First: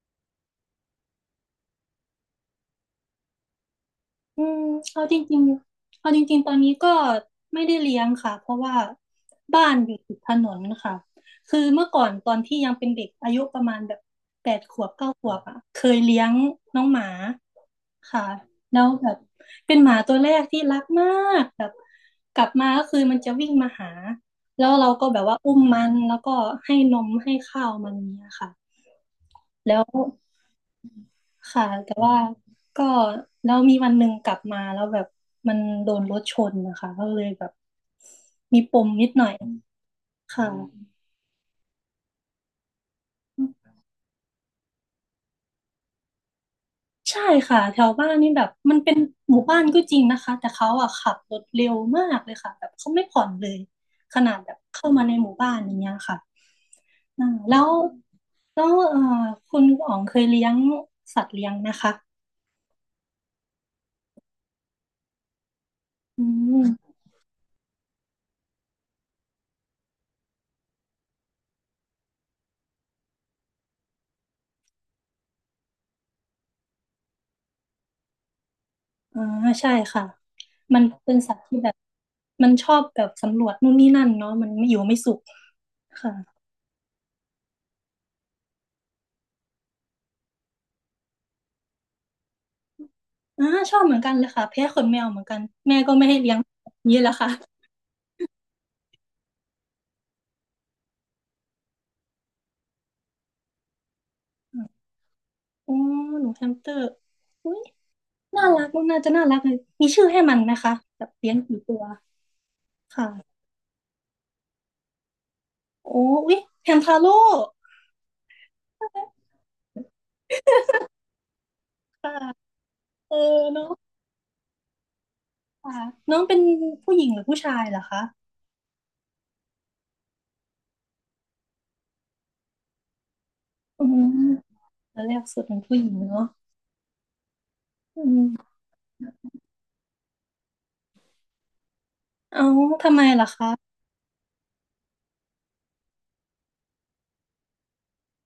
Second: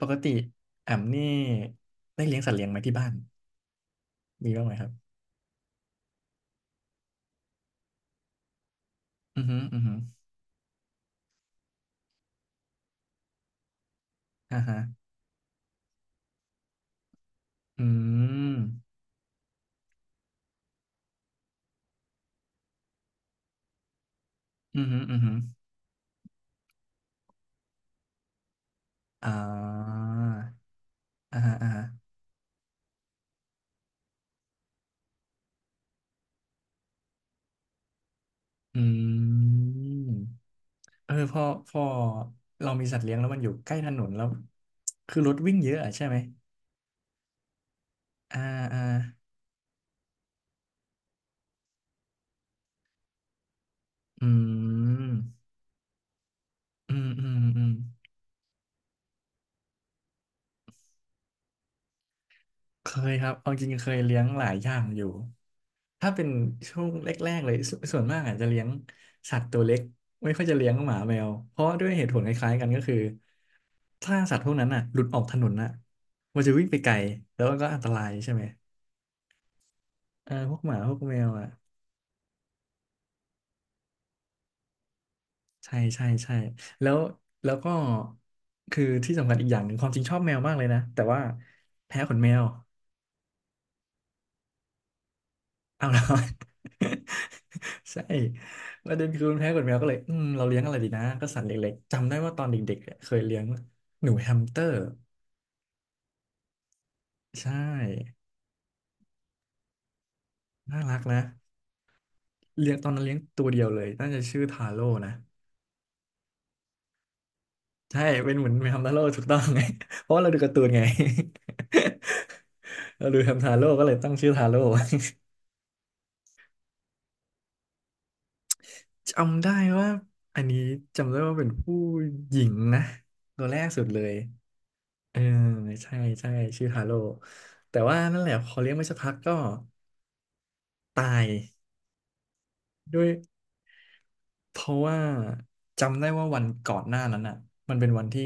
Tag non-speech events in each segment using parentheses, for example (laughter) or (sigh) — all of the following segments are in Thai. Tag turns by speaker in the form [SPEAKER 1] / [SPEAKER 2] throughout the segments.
[SPEAKER 1] ปกติแอมนี่ได้เลี้ยงสัตว์เลี้ยงไหมที่บ้าน
[SPEAKER 2] อื
[SPEAKER 1] มี
[SPEAKER 2] ม
[SPEAKER 1] บ้างไหมครับ
[SPEAKER 2] เอาจริงๆเอาจริงๆตอนนี้ก็ไม่ได้เลี้ยงค่ะเพราะว่า
[SPEAKER 1] อือฮึ
[SPEAKER 2] บ้าน
[SPEAKER 1] อือ
[SPEAKER 2] อ
[SPEAKER 1] ฮึ
[SPEAKER 2] ยู่ติดถนนค่ะคือเมื่อก่อนตอนที่ยังเป็นเด็กอายุประมาณแบบแป
[SPEAKER 1] อ่า
[SPEAKER 2] ดข
[SPEAKER 1] ฮะ
[SPEAKER 2] วบเก้าขวบอ่ะเคยเลี้ยงน้องหมา
[SPEAKER 1] อื
[SPEAKER 2] ค่ะ
[SPEAKER 1] ม
[SPEAKER 2] แล้วแบบเป็นหมาตัวแรกที่รักมากแบบกลับมาก็คือมันจะวิ่งมาหาแล้ว
[SPEAKER 1] อือ
[SPEAKER 2] เรา
[SPEAKER 1] ฮึ
[SPEAKER 2] ก็
[SPEAKER 1] อื
[SPEAKER 2] แบ
[SPEAKER 1] อ
[SPEAKER 2] บ
[SPEAKER 1] ฮึ
[SPEAKER 2] ว่าอุ้มมันแล้วก็ให้นมให้ข้าวมันเนี่ยค่ะ
[SPEAKER 1] อ่
[SPEAKER 2] แล้ว
[SPEAKER 1] าอ่าฮะ
[SPEAKER 2] ค่ะ
[SPEAKER 1] อ่าฮะ
[SPEAKER 2] แต่ว่าก็แล้วมีวันหนึ่งกลับมาแล้วแบบมันโดนรถชนนะคะก็เลยแบบมีป
[SPEAKER 1] อื
[SPEAKER 2] มนิดหน่อย
[SPEAKER 1] ม
[SPEAKER 2] ค่ะ
[SPEAKER 1] เออพอพอเรามีสัตว์เลี้ยงแล้วมันอยู่ใกล้ถนนแล้วคือรถวิ่งเยอะอะใช่ไหม
[SPEAKER 2] ใช่ค่ะแถวบ้านนี่
[SPEAKER 1] อ่า
[SPEAKER 2] แบบมัน
[SPEAKER 1] อ่า
[SPEAKER 2] เป็นหมู่บ้านก็จริงนะคะแต่เขาอะขับรถเร็วมากเลยค่ะแบบเขาไม่ผ่อนเลยข
[SPEAKER 1] อื
[SPEAKER 2] นาดแบบเข้ามาในหมู่
[SPEAKER 1] ม
[SPEAKER 2] บ้านอย่างเงี้ยค่ะ
[SPEAKER 1] อืมอื
[SPEAKER 2] อ่า
[SPEAKER 1] ม
[SPEAKER 2] แล้
[SPEAKER 1] อืม
[SPEAKER 2] วแล้วคุณอ๋องเคยเลี้ยงสัตว์เลี้ยงนะคะ
[SPEAKER 1] เคยครับเอาจริงๆเคยเลี้ยงหลายอย่างอยู่ถ้าเป็
[SPEAKER 2] อื
[SPEAKER 1] นช่วง
[SPEAKER 2] ม
[SPEAKER 1] แรกๆเลยส่วนมากอาจจะเลี้ยงสัตว์ตัวเล็กไม่ค่อยจะเลี้ยงหมาแมวเพราะด้วยเหตุผลคล้ายๆกันก็คือถ้าสัตว์พวกนั้นน่ะหลุดออกถนนน่ะมันจะวิ่งไปไกลแล้วมันก็อันตรายใช่ไหม
[SPEAKER 2] อ่าใช่ค่ะ
[SPEAKER 1] เออพวกหมา
[SPEAKER 2] มัน
[SPEAKER 1] พวก
[SPEAKER 2] เป็
[SPEAKER 1] แม
[SPEAKER 2] น
[SPEAKER 1] ว
[SPEAKER 2] สัตว์
[SPEAKER 1] อ่ะ
[SPEAKER 2] ที่แบบมันชอบแบบสำรวจนู่นนี่นั่นเนาะมันไม่อยู่ไม่สุข
[SPEAKER 1] ใช่ใช่
[SPEAKER 2] ค่ะ
[SPEAKER 1] ใช่แล้วแล้วก็คือที่สำคัญอีกอย่างหนึ่งความจริงชอบแมวมากเลยนะแต่ว่าแพ้ขนแมว
[SPEAKER 2] อ่าชอบเหมือนกันเลยค่ะแพ้ขนแมวเหมือนกันแม่
[SPEAKER 1] เอา
[SPEAKER 2] ก็
[SPEAKER 1] และ
[SPEAKER 2] ไม่ให้เลี้ยงนี่แหละค่ะ
[SPEAKER 1] (laughs) ใช่ประเด็นคือมันแพ้ขนแมวก็เลยอืมเราเลี้ยงอะไรดีนะก็สัตว์เล็กๆจำได้ว่าตอนเด็กๆเนี่ยเคยเลี้ยงหนูแฮมสเตอร์
[SPEAKER 2] อ๋อหนูแฮมสเตอร์
[SPEAKER 1] ใช่
[SPEAKER 2] อุ้ยน่ารักน่าจะน่ารักเลยมีชื่อให้มันไหมคะ
[SPEAKER 1] น่ารัก
[SPEAKER 2] แบบ
[SPEAKER 1] นะ
[SPEAKER 2] เลี้ยงกี่ตัว
[SPEAKER 1] เลี้ยงตอนนั้นเลี้ยง
[SPEAKER 2] ค่ะ
[SPEAKER 1] ตัวเดียวเลยน่าจะชื่อทาโร่นะ
[SPEAKER 2] โอ้อุ้ยแฮมทาโร่
[SPEAKER 1] ใช่เป็นเหมือนแมวทาโร่ถูกต้องไง (laughs) เพราะว่าเราดูการ์ตูนไง (laughs)
[SPEAKER 2] ค่ะ
[SPEAKER 1] เรา
[SPEAKER 2] เออ
[SPEAKER 1] ดูแฮมทา
[SPEAKER 2] เน้อ
[SPEAKER 1] โร่
[SPEAKER 2] ง
[SPEAKER 1] ก็เลยตั้งชื่อทาโร่
[SPEAKER 2] ค่ะน้องเป็นผู้หญิงหรือผู้ชายเหรอคะ
[SPEAKER 1] (laughs) จำได้ว่าอันนี้จำได้ว่าเป็นผู้หญิงนะตัวแรกสุ
[SPEAKER 2] อื
[SPEAKER 1] ดเล
[SPEAKER 2] ม
[SPEAKER 1] ย
[SPEAKER 2] ตอนแร
[SPEAKER 1] เออ
[SPEAKER 2] กสุดเป็นผู้หญิง
[SPEAKER 1] ใช่
[SPEAKER 2] เนาะ
[SPEAKER 1] ใช่ชื่อฮาโลแต่ว่า
[SPEAKER 2] อื
[SPEAKER 1] นั่นแหละพ
[SPEAKER 2] ม
[SPEAKER 1] อเลี้ยงไปสักพักก็ตาย
[SPEAKER 2] เอาทำไม
[SPEAKER 1] ด้วย
[SPEAKER 2] ล่ะคะ
[SPEAKER 1] เพราะว่าจำได้ว่าวันก่อนหน้านั้นอ่ะมันเป็นวันที่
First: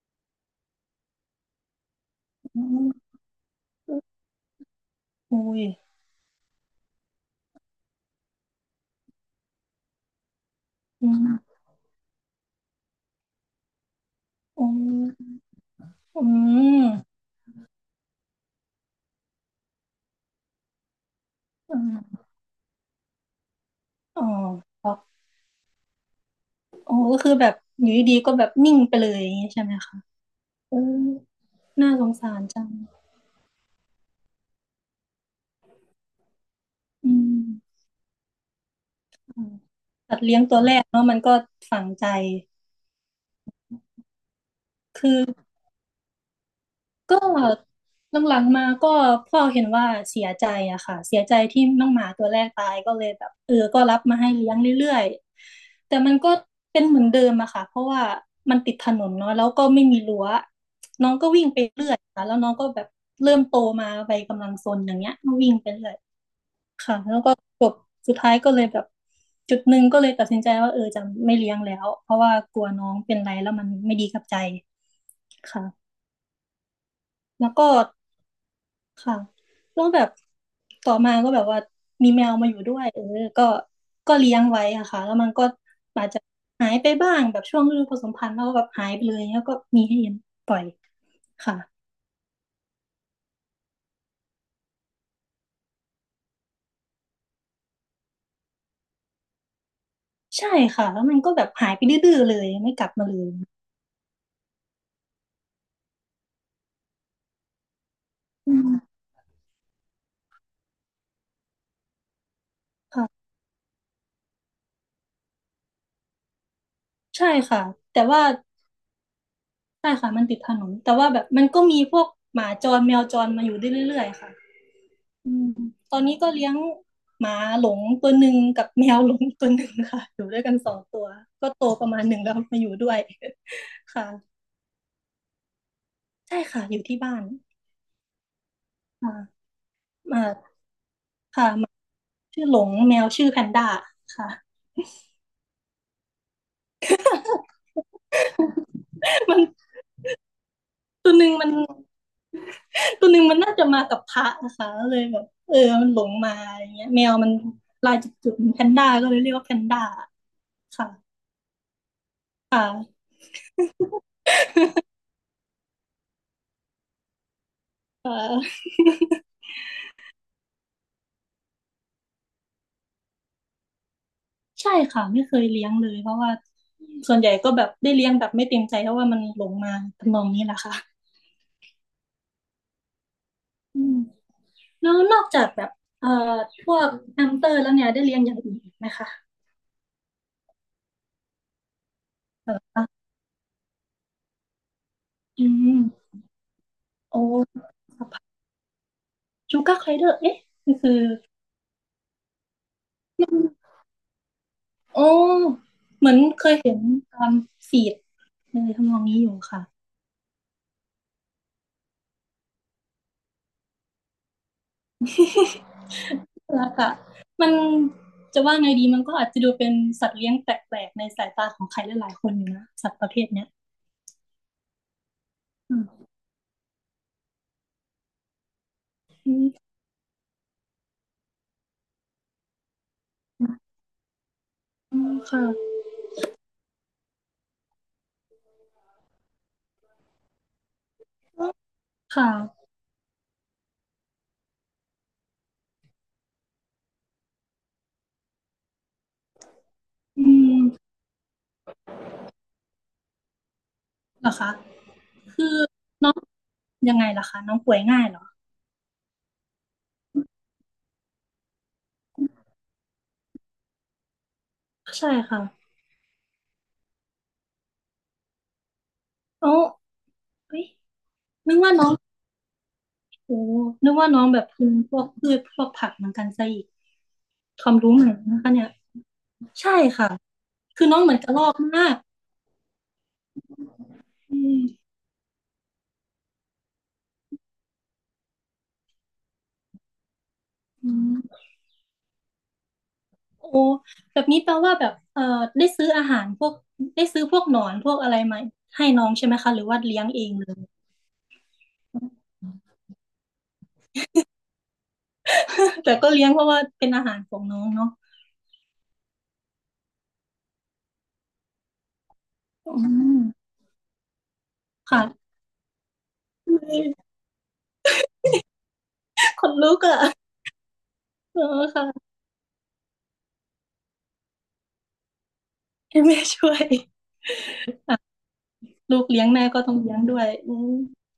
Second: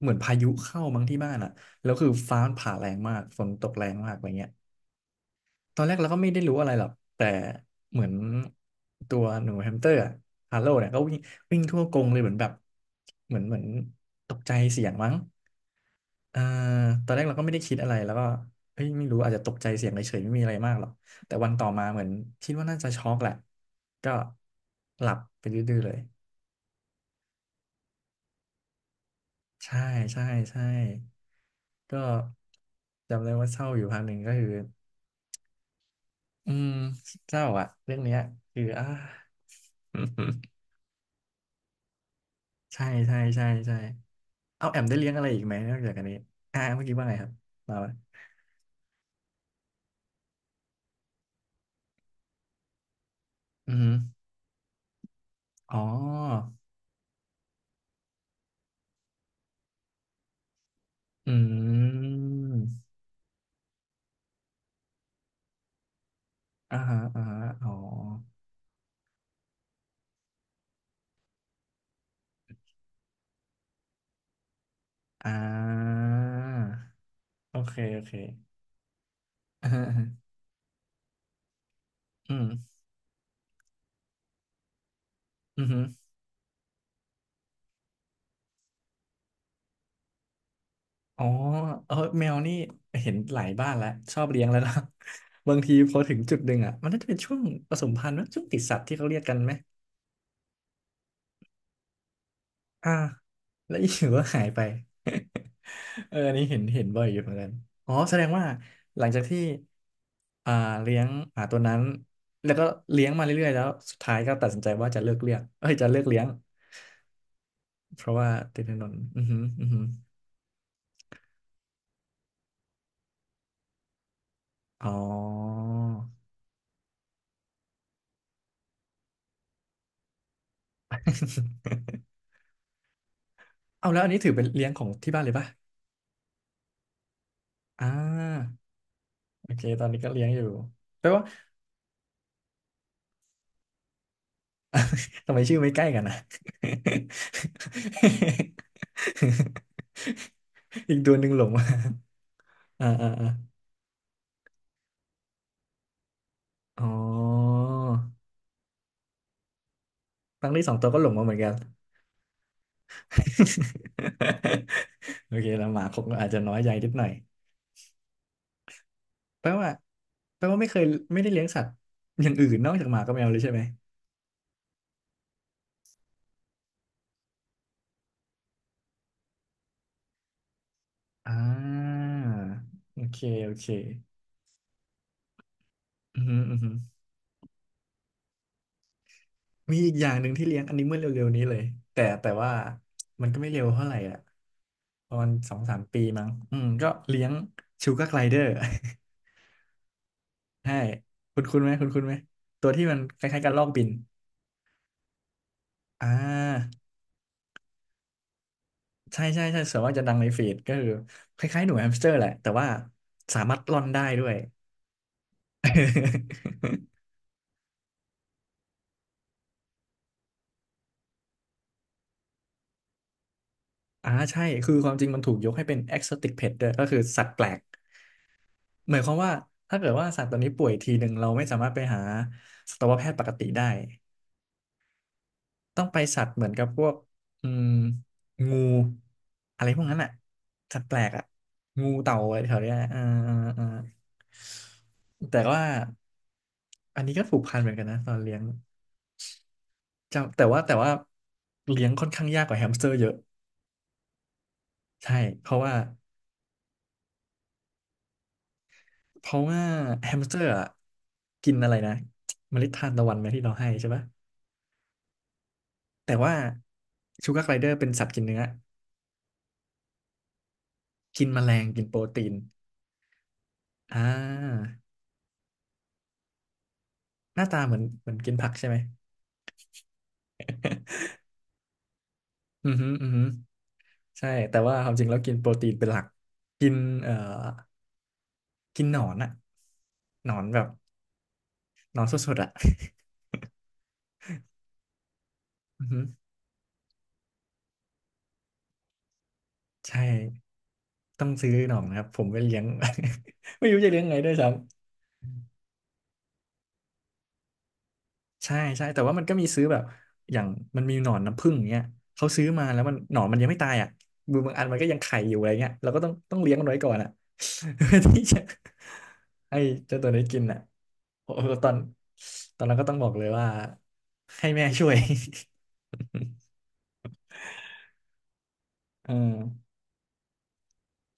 [SPEAKER 1] เหมือนพายุเข้ามั้งที่บ้านอ่ะแล้วคือฟ้ามัน
[SPEAKER 2] อื
[SPEAKER 1] ผ่าแรง
[SPEAKER 2] ม
[SPEAKER 1] มากฝนตกแรงมากอะไรเงี้ย
[SPEAKER 2] อุ้ย
[SPEAKER 1] ตอนแรกเราก็ไม่ได้รู้อะไรหรอกแต่เหมือนตัวหนูแฮมสเตอร์อะฮาโลเนี่ยก็
[SPEAKER 2] อื
[SPEAKER 1] วิ่ง
[SPEAKER 2] ม
[SPEAKER 1] วิ่งทั่วกรงเลยเหมือนแบบเหมือนตกใจ
[SPEAKER 2] อื
[SPEAKER 1] เสียงมั้ง
[SPEAKER 2] มอื
[SPEAKER 1] อ่าตอน
[SPEAKER 2] ม
[SPEAKER 1] แรกเราก็ไม่ได้คิดอะไร แล้วก็เอ้ยไม่รู้อาจจะตกใจเสียงเฉยๆไม่มีอะไรมากหรอกแต่วันต่อ
[SPEAKER 2] อื
[SPEAKER 1] มาเหมือน
[SPEAKER 2] ม
[SPEAKER 1] คิดว่าน่าจะช็อกแหละ ก็
[SPEAKER 2] อ๋อครับ
[SPEAKER 1] หลับไปดื้อๆเลย
[SPEAKER 2] อ๋อก็คือแบบอยู่ดีๆก็แบบนิ่งไปเลยอย่างนี้ใช่ไหม
[SPEAKER 1] ใช่
[SPEAKER 2] คะ
[SPEAKER 1] ใช่ใช่
[SPEAKER 2] เออน่า
[SPEAKER 1] ก็
[SPEAKER 2] สงสารจัง
[SPEAKER 1] จำได้ว่าเศร้าอยู่พักหนึ่งก็คืออืม
[SPEAKER 2] อื
[SPEAKER 1] เศ
[SPEAKER 2] ม
[SPEAKER 1] ร้าอะเรื่องเนี้ยคืออ่า
[SPEAKER 2] อืมสัตว์เลี้ยงตัว
[SPEAKER 1] (laughs)
[SPEAKER 2] แรกเนาะมันก็ฝังใจ
[SPEAKER 1] ใช่ใช่ใช่ใช่เอาแอมได้
[SPEAKER 2] คื
[SPEAKER 1] เลี้ยง
[SPEAKER 2] อ
[SPEAKER 1] อะไรอีกไหมนอกจากอันนี้เมื่อกี้ว่าไง
[SPEAKER 2] ก็
[SPEAKER 1] ครับมาปะ
[SPEAKER 2] หลังๆมาก็พ่อเห็นว่าเสียใจอะค่ะเสียใจที่น้องหมาตัวแรกตายก็เลยแบบเออ
[SPEAKER 1] อืม
[SPEAKER 2] ก็
[SPEAKER 1] อหือ
[SPEAKER 2] รับมาให้เลี้ยงเรื่อย
[SPEAKER 1] อ๋
[SPEAKER 2] ๆแต่มันก็
[SPEAKER 1] อ
[SPEAKER 2] เป็นเหมือนเดิมอะค่ะเพราะว่ามันติดถนนเนาะแล้วก็ไม่มีรั้วน้องก็
[SPEAKER 1] อื
[SPEAKER 2] วิ่งไปเรื่อยค่ะแล้วน้องก็แบ
[SPEAKER 1] ม
[SPEAKER 2] บเริ่มโตมาไปกำลังซนอย่างเงี้ยก็วิ่งไปเรื่อย
[SPEAKER 1] อ่า
[SPEAKER 2] ค่ะ
[SPEAKER 1] ฮะ
[SPEAKER 2] แล้ว
[SPEAKER 1] อ่า
[SPEAKER 2] ก็
[SPEAKER 1] ฮะ
[SPEAKER 2] จ
[SPEAKER 1] อ๋อ
[SPEAKER 2] บสุดท้ายก็เลยแบบจุดหนึ่งก็เลยตัดสินใจว่าเออจะไม่เลี้ยงแล้วเพราะว่ากลัวน้องเป็นไรแล้วมันไม่ดีกับใจ
[SPEAKER 1] อ่
[SPEAKER 2] ค่ะ
[SPEAKER 1] า
[SPEAKER 2] แล้ว
[SPEAKER 1] โอ
[SPEAKER 2] ก็
[SPEAKER 1] เคโอเค
[SPEAKER 2] ค่ะ
[SPEAKER 1] (laughs) อ่า
[SPEAKER 2] แล้วแบบต่อมาก็แบบว่ามีแม
[SPEAKER 1] อื
[SPEAKER 2] ว
[SPEAKER 1] ม
[SPEAKER 2] มาอยู่ด้วยเออก็ก็เลี้ยงไว้อะค่ะแล้วมันก็
[SPEAKER 1] อืมอม
[SPEAKER 2] อาจจะหายไปบ้างแบบช่วงฤดูผสมพันธุ์แล้วก็แบบหายไปเลยแล้วก็มีให้เห็นปล่อย
[SPEAKER 1] อ๋อ
[SPEAKER 2] ค่ะ
[SPEAKER 1] เออแมวนี่เห็นหลายบ้านแล้วชอบเลี้ยงแล้วนะ (laughs) บางทีพอถึงจุดหนึ่งอ่ะมันน่าจะเป็นช่วงผสมพันธุ์นะช่วงติดสัตว์ที่เขาเรียกกันไหม
[SPEAKER 2] ใช่ค่ะแล้วมันก็แบบหายไปดื้อๆเลยไม่กลั
[SPEAKER 1] อ่า
[SPEAKER 2] บมาเลย
[SPEAKER 1] แล้วอยู่ก็หายไป (laughs) เอออันนี้เห็นเห็นบ่อยอยู่เหมือนกันอ๋อแสดงว่า
[SPEAKER 2] อืม
[SPEAKER 1] หลังจากที่อ่าเลี้ยงตัวนั้นแล้วก็เลี้ยงมา
[SPEAKER 2] ค่ะ
[SPEAKER 1] เรื่อยๆแล้วสุดท้ายก็ตัดสินใจว่าจะเลิกเลี้ยงเอ้ยจะเลิกเลี้ยง
[SPEAKER 2] ใช่ค่ะแต่
[SPEAKER 1] เพราะ
[SPEAKER 2] ว่า
[SPEAKER 1] ว่าติดถนนอือหืออือหือ
[SPEAKER 2] ใช่ค่ะมันติดถนนแต่ว่าแบบมันก็มีพวกหมาจรแมวจรมาอยู่ได้เรื่อยๆค่ะ
[SPEAKER 1] อ๋อ
[SPEAKER 2] อืมตอนนี้ก็เลี้ยงหมาหลงตัวหนึ่งกับแมวหลงตัวหนึ่งค่ะ (laughs) อยู่ด้วยกันสองตัวก็โต
[SPEAKER 1] (laughs)
[SPEAKER 2] ประมาณหนึ่งแล้วมาอยู่ด้วย
[SPEAKER 1] เอา
[SPEAKER 2] (laughs)
[SPEAKER 1] แล้ว
[SPEAKER 2] ค่ะ
[SPEAKER 1] อันนี้ถือเป็นเลี้ยงของที่บ้านเลยป่ะ
[SPEAKER 2] ใช่ค่ะอยู่ที่บ้าน
[SPEAKER 1] อ่า
[SPEAKER 2] ค่ะ
[SPEAKER 1] โอเคตอนนี้ก็เลี้
[SPEAKER 2] มา
[SPEAKER 1] ยงอยู่แปลว่า
[SPEAKER 2] ชื่อหลงแมวชื่อแพนด้าค่ะ
[SPEAKER 1] ทำไมชื่อไม่ใกล้กันนะ (laughs)
[SPEAKER 2] (laughs) มัน
[SPEAKER 1] อีก
[SPEAKER 2] ตั
[SPEAKER 1] ตั
[SPEAKER 2] ว
[SPEAKER 1] ว
[SPEAKER 2] ห
[SPEAKER 1] หนึ่
[SPEAKER 2] นึ่
[SPEAKER 1] ง
[SPEAKER 2] ง
[SPEAKER 1] หล
[SPEAKER 2] มั
[SPEAKER 1] ง
[SPEAKER 2] น
[SPEAKER 1] มาอ่า
[SPEAKER 2] ตั
[SPEAKER 1] อ่า
[SPEAKER 2] วหนึ่ง
[SPEAKER 1] อ่า
[SPEAKER 2] มันน่าจะมากับพระนะคะเลยแบบเออมันหลงมาอย่าง
[SPEAKER 1] อ๋
[SPEAKER 2] เงี้ยแมวมัน
[SPEAKER 1] อ
[SPEAKER 2] ลายจุดๆเหมือนแพนด้าก็เลยเรียกว่าแพนด้า
[SPEAKER 1] ตั้งที่สองตั
[SPEAKER 2] ค่ะ
[SPEAKER 1] วก็หลงมาเหมือนกัน
[SPEAKER 2] ค่ะ
[SPEAKER 1] (laughs) โอเคแล้วหมาคงอาจจะน้อยใจนิดหน่อย
[SPEAKER 2] เออ
[SPEAKER 1] แปลว่าแปลว่าไม่เคยไม่ได้เลี้ยงสัตว์อย่างอื่นนอกจากหมากับแมวเลยใช่ไหม
[SPEAKER 2] ใช่ค่ะไม่เคยเลี้ยงเลยเพราะว่าส่วนใหญ่ก็แบบได้เลี้ยงแบบไม่เต็มใจเพราะว่ามันหลงมาทำนองนี้แหละค่ะ
[SPEAKER 1] อ่าโอเคโอเค
[SPEAKER 2] อืมแล้วนอกจากแบบเอ่อ
[SPEAKER 1] อืมอ
[SPEAKER 2] พ
[SPEAKER 1] หืม
[SPEAKER 2] วกแฮมสเตอร์แล้วเนี่ยได้เลี้ยงอย่างอื่นอีกไหมคะ
[SPEAKER 1] มีอีกอย่างหนึ่งที่เลี้ยงอันนี้เมื่อเร็วๆนี้เลยแต่ว่า
[SPEAKER 2] เออ
[SPEAKER 1] มันก็ไม่เร็วเท่าไหร่อ่ะประมาณ
[SPEAKER 2] อื
[SPEAKER 1] สองสามปี
[SPEAKER 2] ม
[SPEAKER 1] มั้งอืมก็
[SPEAKER 2] โอ้
[SPEAKER 1] เลี้ยงชูการ์ไกลเดอร์
[SPEAKER 2] ชูกาไคเดอร์เอ๊ะ
[SPEAKER 1] (laughs) ใช่
[SPEAKER 2] ก็คือ
[SPEAKER 1] คุณคุณไหมคุณคุณไหมตัวที่มันคล้ายๆกันลอกบิน
[SPEAKER 2] โอ้เห
[SPEAKER 1] อ่
[SPEAKER 2] มือนเคยเห็
[SPEAKER 1] า
[SPEAKER 2] นตามฟีดในทำนองนี้
[SPEAKER 1] ใช่
[SPEAKER 2] อยู่
[SPEAKER 1] ใช่ใช่
[SPEAKER 2] ค่ะ
[SPEAKER 1] ส่วนว่ากจะดังในฟีดก็คือคล้ายๆหนูแฮมสเตอร์แหละแต่ว่าสามารถร่อนได้ด้วย
[SPEAKER 2] (laughs) แล้วก็มันจะว่าไงดีมันก็อาจจะดูเป็นสัตว์เลี้ยงแปลกๆในสายตาของใครหลายๆคนอยู่นะสัตว์ประเภทเนี้ย
[SPEAKER 1] (laughs) อ่าใช่คือความจริงมันถูกยกให้เป็น exotic pet ด้วยก็คือสัตว์แปลก หมายความว่า
[SPEAKER 2] อืม
[SPEAKER 1] ถ้าเกิดว่าสัตว์ตัวนี้ป่วยทีหนึ่งเราไม่สามารถไปหาสัตวแพทย์ปกติได้
[SPEAKER 2] อืมค่ะ
[SPEAKER 1] ต้องไปสัตว์เหมือนกับพวกอืมงูอะไรพวกนั้นอ่ะสัตว์แปลกอ่ะงู
[SPEAKER 2] ค
[SPEAKER 1] เต่าอะไรแถว
[SPEAKER 2] ่ะ
[SPEAKER 1] เนี้ยอ่าอ่าอ่าแต่ว่าอันนี้ก็ผูกพันเหมือนกันนะตอนเลี้ยง
[SPEAKER 2] อื
[SPEAKER 1] จำแต่ว่า
[SPEAKER 2] ม
[SPEAKER 1] แต่ว่าเลี้ยงค่อนข้างยากกว่าแฮมสเตอร์เยอะ
[SPEAKER 2] เหรอคะ
[SPEAKER 1] ใช่เพ
[SPEAKER 2] คือ
[SPEAKER 1] ราะว่า
[SPEAKER 2] น้องยังไงล่ะคะน้องป่วยง่ายเหรอ
[SPEAKER 1] เพราะว่าแฮมสเตอร์อะกินอะไรนะเมล็ดทานตะวันไหมที่เราให้ใช่ปะ
[SPEAKER 2] ใช่ค่ะ
[SPEAKER 1] แต่ว่าชูการ์ไกลเดอร์เป็นสัตว์กินเนื้อ
[SPEAKER 2] เอ้เฮ้ย
[SPEAKER 1] กินแมล
[SPEAKER 2] นึก
[SPEAKER 1] ง
[SPEAKER 2] ว่า
[SPEAKER 1] กิ
[SPEAKER 2] น้
[SPEAKER 1] น
[SPEAKER 2] อ
[SPEAKER 1] โป
[SPEAKER 2] ง
[SPEAKER 1] รตีน
[SPEAKER 2] โอ้นึก
[SPEAKER 1] อ่
[SPEAKER 2] ว่าน้องแบบ
[SPEAKER 1] า
[SPEAKER 2] กินพวกพืชพวกผักเหมือนกันซะอีก
[SPEAKER 1] หน้าตา
[SPEAKER 2] ควา
[SPEAKER 1] เห
[SPEAKER 2] ม
[SPEAKER 1] มือน
[SPEAKER 2] รู้ให
[SPEAKER 1] เห
[SPEAKER 2] ม่
[SPEAKER 1] มือนกิน
[SPEAKER 2] นะ
[SPEAKER 1] ผั
[SPEAKER 2] คะ
[SPEAKER 1] ก
[SPEAKER 2] เนี่
[SPEAKER 1] ใช่
[SPEAKER 2] ย
[SPEAKER 1] ไหม
[SPEAKER 2] ใช่ค่ะ คือน้องเหมือนกระรอกมาก
[SPEAKER 1] อือฮึอือฮึใช่
[SPEAKER 2] อื
[SPEAKER 1] แต่
[SPEAKER 2] ม
[SPEAKER 1] ว่าความจริงแล้วกินโปรตีนเป็นหลัก กินเอ่อกินหนอนอะหนอนแบบ
[SPEAKER 2] อืม
[SPEAKER 1] หนอนสดๆอะ
[SPEAKER 2] โอ้แบบนี้แปลว่าแบบได้
[SPEAKER 1] อื
[SPEAKER 2] ซื้
[SPEAKER 1] อ
[SPEAKER 2] อ
[SPEAKER 1] ฮึ
[SPEAKER 2] อาหารพวกได้ซื้อพวกหนอนพวกอะไรมาให้น้องใช่ไหมคะหรือว่าเลี้ย
[SPEAKER 1] ใช่
[SPEAKER 2] งเองเลย
[SPEAKER 1] ต้องซื้อหนอนนะครับ ผมไม่เลี้ยง (laughs) ไม่รู้จะเลี้ยงไงด้วยซ้ำ
[SPEAKER 2] (laughs) แต่ก็เลี้ยงเพราะว่าเป็นอาหารของน้องเนาะ
[SPEAKER 1] ใช่ใช่แต่ว่ามันก็มีซื้อแบบอย่างมันมีหนอนน้ำผึ้งอย่างเงี้ยเขาซื้อมาแล้
[SPEAKER 2] อื
[SPEAKER 1] วมันหน
[SPEAKER 2] ม
[SPEAKER 1] อนมันยังไม่ตายอ่ะบางอันมันก็ยังไข่อ
[SPEAKER 2] ค่ะ
[SPEAKER 1] ยู่อะไรเงี้ยเราก็ต้องเลี้ยงมันไว้ก่อนอ่ะ (laughs) เพื่อที่จะ
[SPEAKER 2] คน
[SPEAKER 1] ให้
[SPEAKER 2] ลุก
[SPEAKER 1] เจ้า
[SPEAKER 2] อ่ะ
[SPEAKER 1] ตัวนี้กินอ่ะโอ้
[SPEAKER 2] เออ
[SPEAKER 1] โหตอน
[SPEAKER 2] ค่ะ
[SPEAKER 1] ตอนนั้นก็ต้องบอกเลยว่าให้แม่ช่วย
[SPEAKER 2] ให้แม่ช่วยค่ะลูก
[SPEAKER 1] (laughs) เออ
[SPEAKER 2] เลี้ยงแม่ก็ต้องเลี้ยงด้วยอืม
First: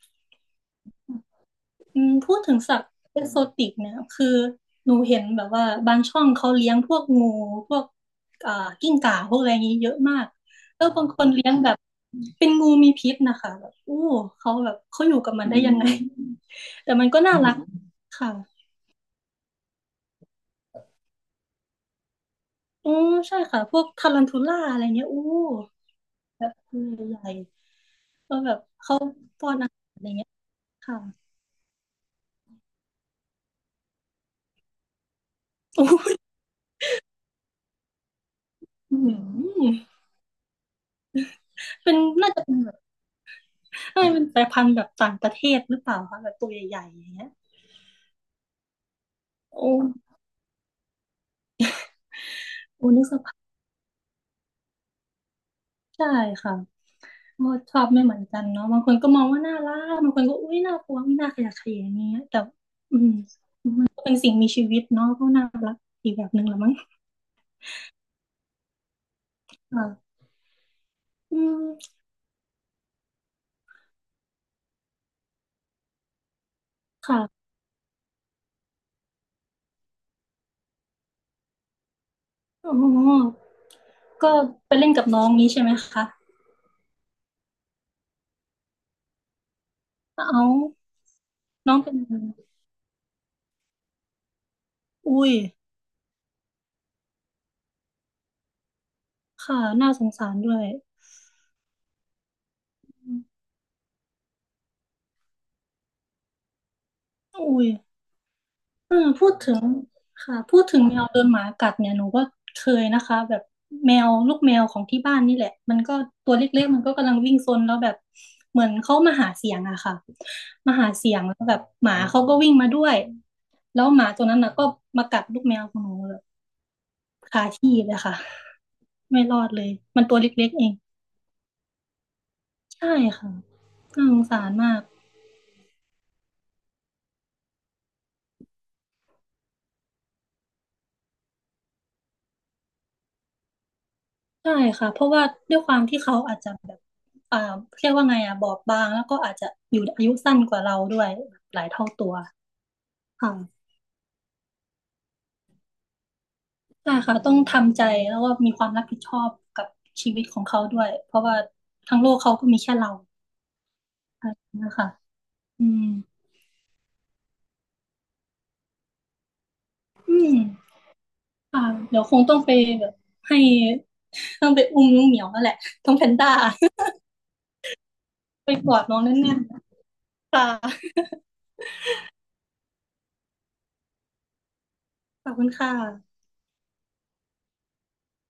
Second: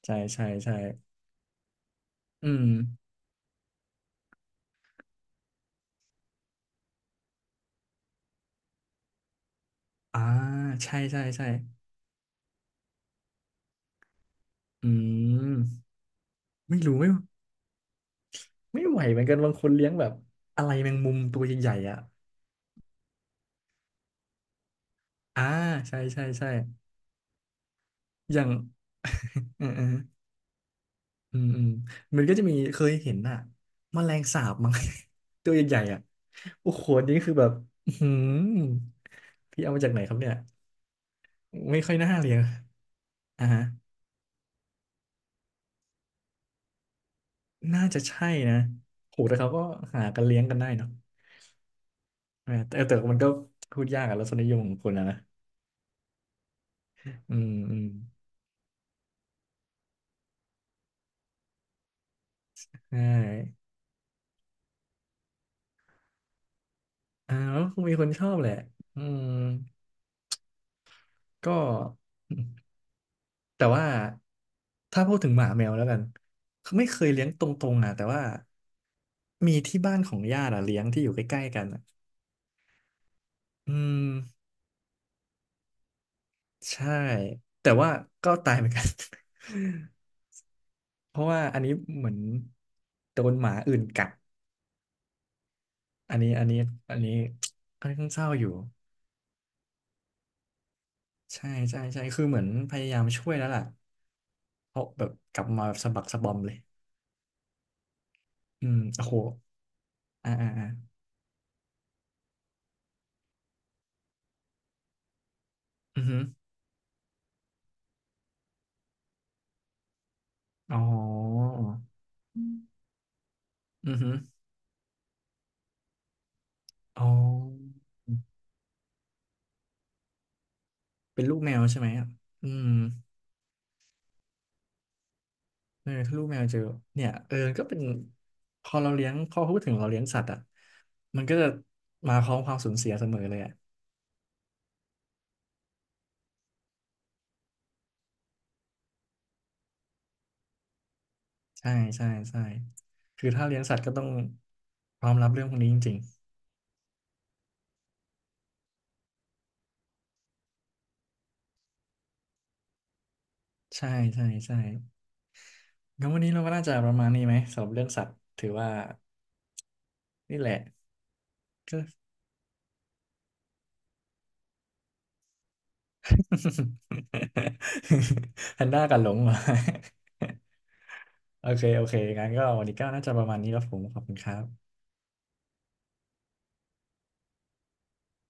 [SPEAKER 1] ใช่ใช่ใช่
[SPEAKER 2] อืมพูด
[SPEAKER 1] อื
[SPEAKER 2] ถึง
[SPEAKER 1] ม
[SPEAKER 2] สัตว์เอกโซติกเนี่ยคือหนูเห็นแบบว่าบางช่องเขาเลี้ยงพวกงูพวกอ่ากิ้งก่าพวกอะไรอย่างนี้เยอะ
[SPEAKER 1] อ่า
[SPEAKER 2] มากแล้ว
[SPEAKER 1] ใช่
[SPEAKER 2] บางค
[SPEAKER 1] ใช่
[SPEAKER 2] น
[SPEAKER 1] ใช่
[SPEAKER 2] เลี้ยงแบบเป็นงูมีพิษนะคะแบบอู้
[SPEAKER 1] อื
[SPEAKER 2] เขาอยู่กับมันได้ยังไง
[SPEAKER 1] มไม่
[SPEAKER 2] แต่
[SPEAKER 1] รู้
[SPEAKER 2] มั
[SPEAKER 1] ไม่
[SPEAKER 2] นก็น่ารักค่ะ
[SPEAKER 1] ไม่ไหวเหมือนกันบางคนเลี้ยงแบบอะไรแมงมุมตัวใหญ่ๆอ่ะ
[SPEAKER 2] อือใช่ค่ะพวกทารันทูล่าอะไรเงี้ยอู้
[SPEAKER 1] อ่าใช่ใช่
[SPEAKER 2] แบ
[SPEAKER 1] ใช่
[SPEAKER 2] บตัวใหญ่
[SPEAKER 1] อ
[SPEAKER 2] ก็
[SPEAKER 1] ย่าง
[SPEAKER 2] แบบเข้า
[SPEAKER 1] (laughs) เออเออ
[SPEAKER 2] อะไรเงี้ยค่ะ
[SPEAKER 1] อืมอืมมันก็จะมีเคยเห็นอะแมลงสาบมั้ง (laughs) ตัวใหญ่ๆอ่ะ
[SPEAKER 2] อู้
[SPEAKER 1] โอ้โหอันนี้คือแบบอื้อหืม
[SPEAKER 2] หื
[SPEAKER 1] พี่
[SPEAKER 2] อ
[SPEAKER 1] เอามาจากไหนครับเนี่ยไม่ค่
[SPEAKER 2] เป็
[SPEAKER 1] อย
[SPEAKER 2] น
[SPEAKER 1] น่าเลี้
[SPEAKER 2] น่า
[SPEAKER 1] ยง
[SPEAKER 2] จะเป็นแบบ
[SPEAKER 1] อ่าฮะ
[SPEAKER 2] น่าจะเป็นสายพันธุ์แบบต่างประเทศหรือเปล่าคะแบบตัวใหญ่ๆอย่างเงี้ย
[SPEAKER 1] น่าจะใช่นะโหแต่เขาก็
[SPEAKER 2] โอ้
[SPEAKER 1] หากันเลี้ยงกันได้เนาะเออแต่
[SPEAKER 2] โอ้
[SPEAKER 1] แต่
[SPEAKER 2] นึก
[SPEAKER 1] มั
[SPEAKER 2] ส
[SPEAKER 1] นก็
[SPEAKER 2] ภาพ
[SPEAKER 1] พูดยากอะรสนิยมของคนอะนะ
[SPEAKER 2] ใช่ค่ะ
[SPEAKER 1] อื
[SPEAKER 2] ก็
[SPEAKER 1] ม
[SPEAKER 2] ช
[SPEAKER 1] อื
[SPEAKER 2] อ
[SPEAKER 1] ม
[SPEAKER 2] บไม่เหมือนกันเนาะบางคนก็มองว่าน่ารักบางคนก็อุ้ยน่ากลัวอุ๊ยน่าขยะแขยงอย่างเงี้ยแต่
[SPEAKER 1] ใช
[SPEAKER 2] อืม
[SPEAKER 1] ่
[SPEAKER 2] ก็เป็นสิ่งมีชีวิตเนาะก็น่ารักอีกแบบหนึ่งละมั้ง
[SPEAKER 1] อ่าแล้วคงมีคนชอบแหละอืม
[SPEAKER 2] ค่ะอืม
[SPEAKER 1] ก็ แต่ว่าถ้าพูดถึงหมาแมวแล้วกันไม่เคยเลี้ยงต
[SPEAKER 2] ค่ะ
[SPEAKER 1] รงๆอ่ะแต่ว่ามีที่บ้านของญาติอ่ะเลี้ยงที่อยู่ใกล้ๆกันอ่ะ
[SPEAKER 2] อ๋อ
[SPEAKER 1] อืม
[SPEAKER 2] ก็ไปเล่นกับน้องนี้ใช่ไหมคะ
[SPEAKER 1] ใช่แต่ว่าก็ตายเหมือนกัน (laughs)
[SPEAKER 2] เอา
[SPEAKER 1] เพราะว่าอันนี้
[SPEAKER 2] น้องเป็น
[SPEAKER 1] เหมือนโดนหมาอื่นกัด
[SPEAKER 2] อุ้ย
[SPEAKER 1] อันนี้อันนี้อันนี้ค่อนข้างเศร้าอยู่
[SPEAKER 2] ค่ะน่าสงสารด้วย
[SPEAKER 1] ใช่ใช่ใช่คือเหมือนพยายามช่วยแล้วล่ะเพราะแบบกลับมาแบบสะบักสะบอมเลย
[SPEAKER 2] อุ้ย
[SPEAKER 1] อืม
[SPEAKER 2] เออ
[SPEAKER 1] โอ้โห
[SPEAKER 2] พูดถึง
[SPEAKER 1] อ่า
[SPEAKER 2] ค่ะ
[SPEAKER 1] อ่า
[SPEAKER 2] พู
[SPEAKER 1] อ่า
[SPEAKER 2] ดถึงแมวโดนหมากัดเนี่ยหนูก็เคยนะคะแบบแมวลูกแมวของที่บ้านนี่แหละมันก็
[SPEAKER 1] อือหือ
[SPEAKER 2] ตัวเล็กๆมันก็กำลังวิ่งซนแล้วแบบเหมือนเขามาหาเสียงอะค่ะมา
[SPEAKER 1] อ๋อ
[SPEAKER 2] หาเสียงแล้วแบบหมาเขาก็วิ่งมาด้วยแล้ว
[SPEAKER 1] อือ
[SPEAKER 2] หมา
[SPEAKER 1] หือ
[SPEAKER 2] ตัวนั้นน่ะก็มากัดลูกแมวของหนูแบบ
[SPEAKER 1] อ๋อ
[SPEAKER 2] คาที่เลยค่ะ ไม่รอดเลย มันตัวเล็กๆเอง
[SPEAKER 1] เป็นลูกแมวใช่ไหมอ่ะอืม
[SPEAKER 2] ใช่ค่ะน่าสงสารมาก
[SPEAKER 1] เออถ้าลูกแมวเจอเนี่ยเออก็เป็นพอเราเลี้ยงพอพูดถึงเราเลี้ยงสัตว์อ่ะมันก็จะมาพร้อมความสูญเสียเสมอเลยอ่ะ
[SPEAKER 2] ใช่ค่ะ เพราะว่าด้วยความที่เขาอาจจะแบบอ่าเรียกว่าไงอ่ะบอบบางแล้วก็อาจจะอยู่อายุสั้นกว่าเราด้วยแบบหลาย
[SPEAKER 1] ใช่
[SPEAKER 2] เท่า
[SPEAKER 1] ใช่
[SPEAKER 2] ตัว
[SPEAKER 1] ใช่คือถ้าเลี้ยง
[SPEAKER 2] ค่ะ
[SPEAKER 1] สัตว์ก็ต้องพร้อมรับเรื่องพวกนี้จริง
[SPEAKER 2] ใช่ค่ะต้องทำใจแล้วก็มีความรับผิดชอบกับชีวิตของเขาด้วย เพราะว่าทั้งโลกเขาก็มีแค่เรา
[SPEAKER 1] ๆใช่ ใช่
[SPEAKER 2] อะ
[SPEAKER 1] ใช่
[SPEAKER 2] ่คะอืม
[SPEAKER 1] งั้นวันนี้เราก็น่าจะประมาณนี้ไหมสำหรับเรื่องสัตว์ถือว่า
[SPEAKER 2] อืม
[SPEAKER 1] นี่แหละ
[SPEAKER 2] ค่ะเดี๋ยวคงต้องไปแบบให้ต้องไปอุ้มน้องเหมียวแล้วแหละ ต้องแพนด้า (laughs) ไป
[SPEAKER 1] (laughs) แพน
[SPEAKER 2] กอ
[SPEAKER 1] ด้า
[SPEAKER 2] ดน้
[SPEAKER 1] กับ
[SPEAKER 2] อง
[SPEAKER 1] หล
[SPEAKER 2] แน
[SPEAKER 1] งมหรอ
[SPEAKER 2] ่นๆ
[SPEAKER 1] (laughs)
[SPEAKER 2] ค่ะ
[SPEAKER 1] โอเคโอเคงั้นก็วันนี้ก็น่าจะประมาณนี้แล้วผมขอบคุณครับ
[SPEAKER 2] ขอบคุณค่ะ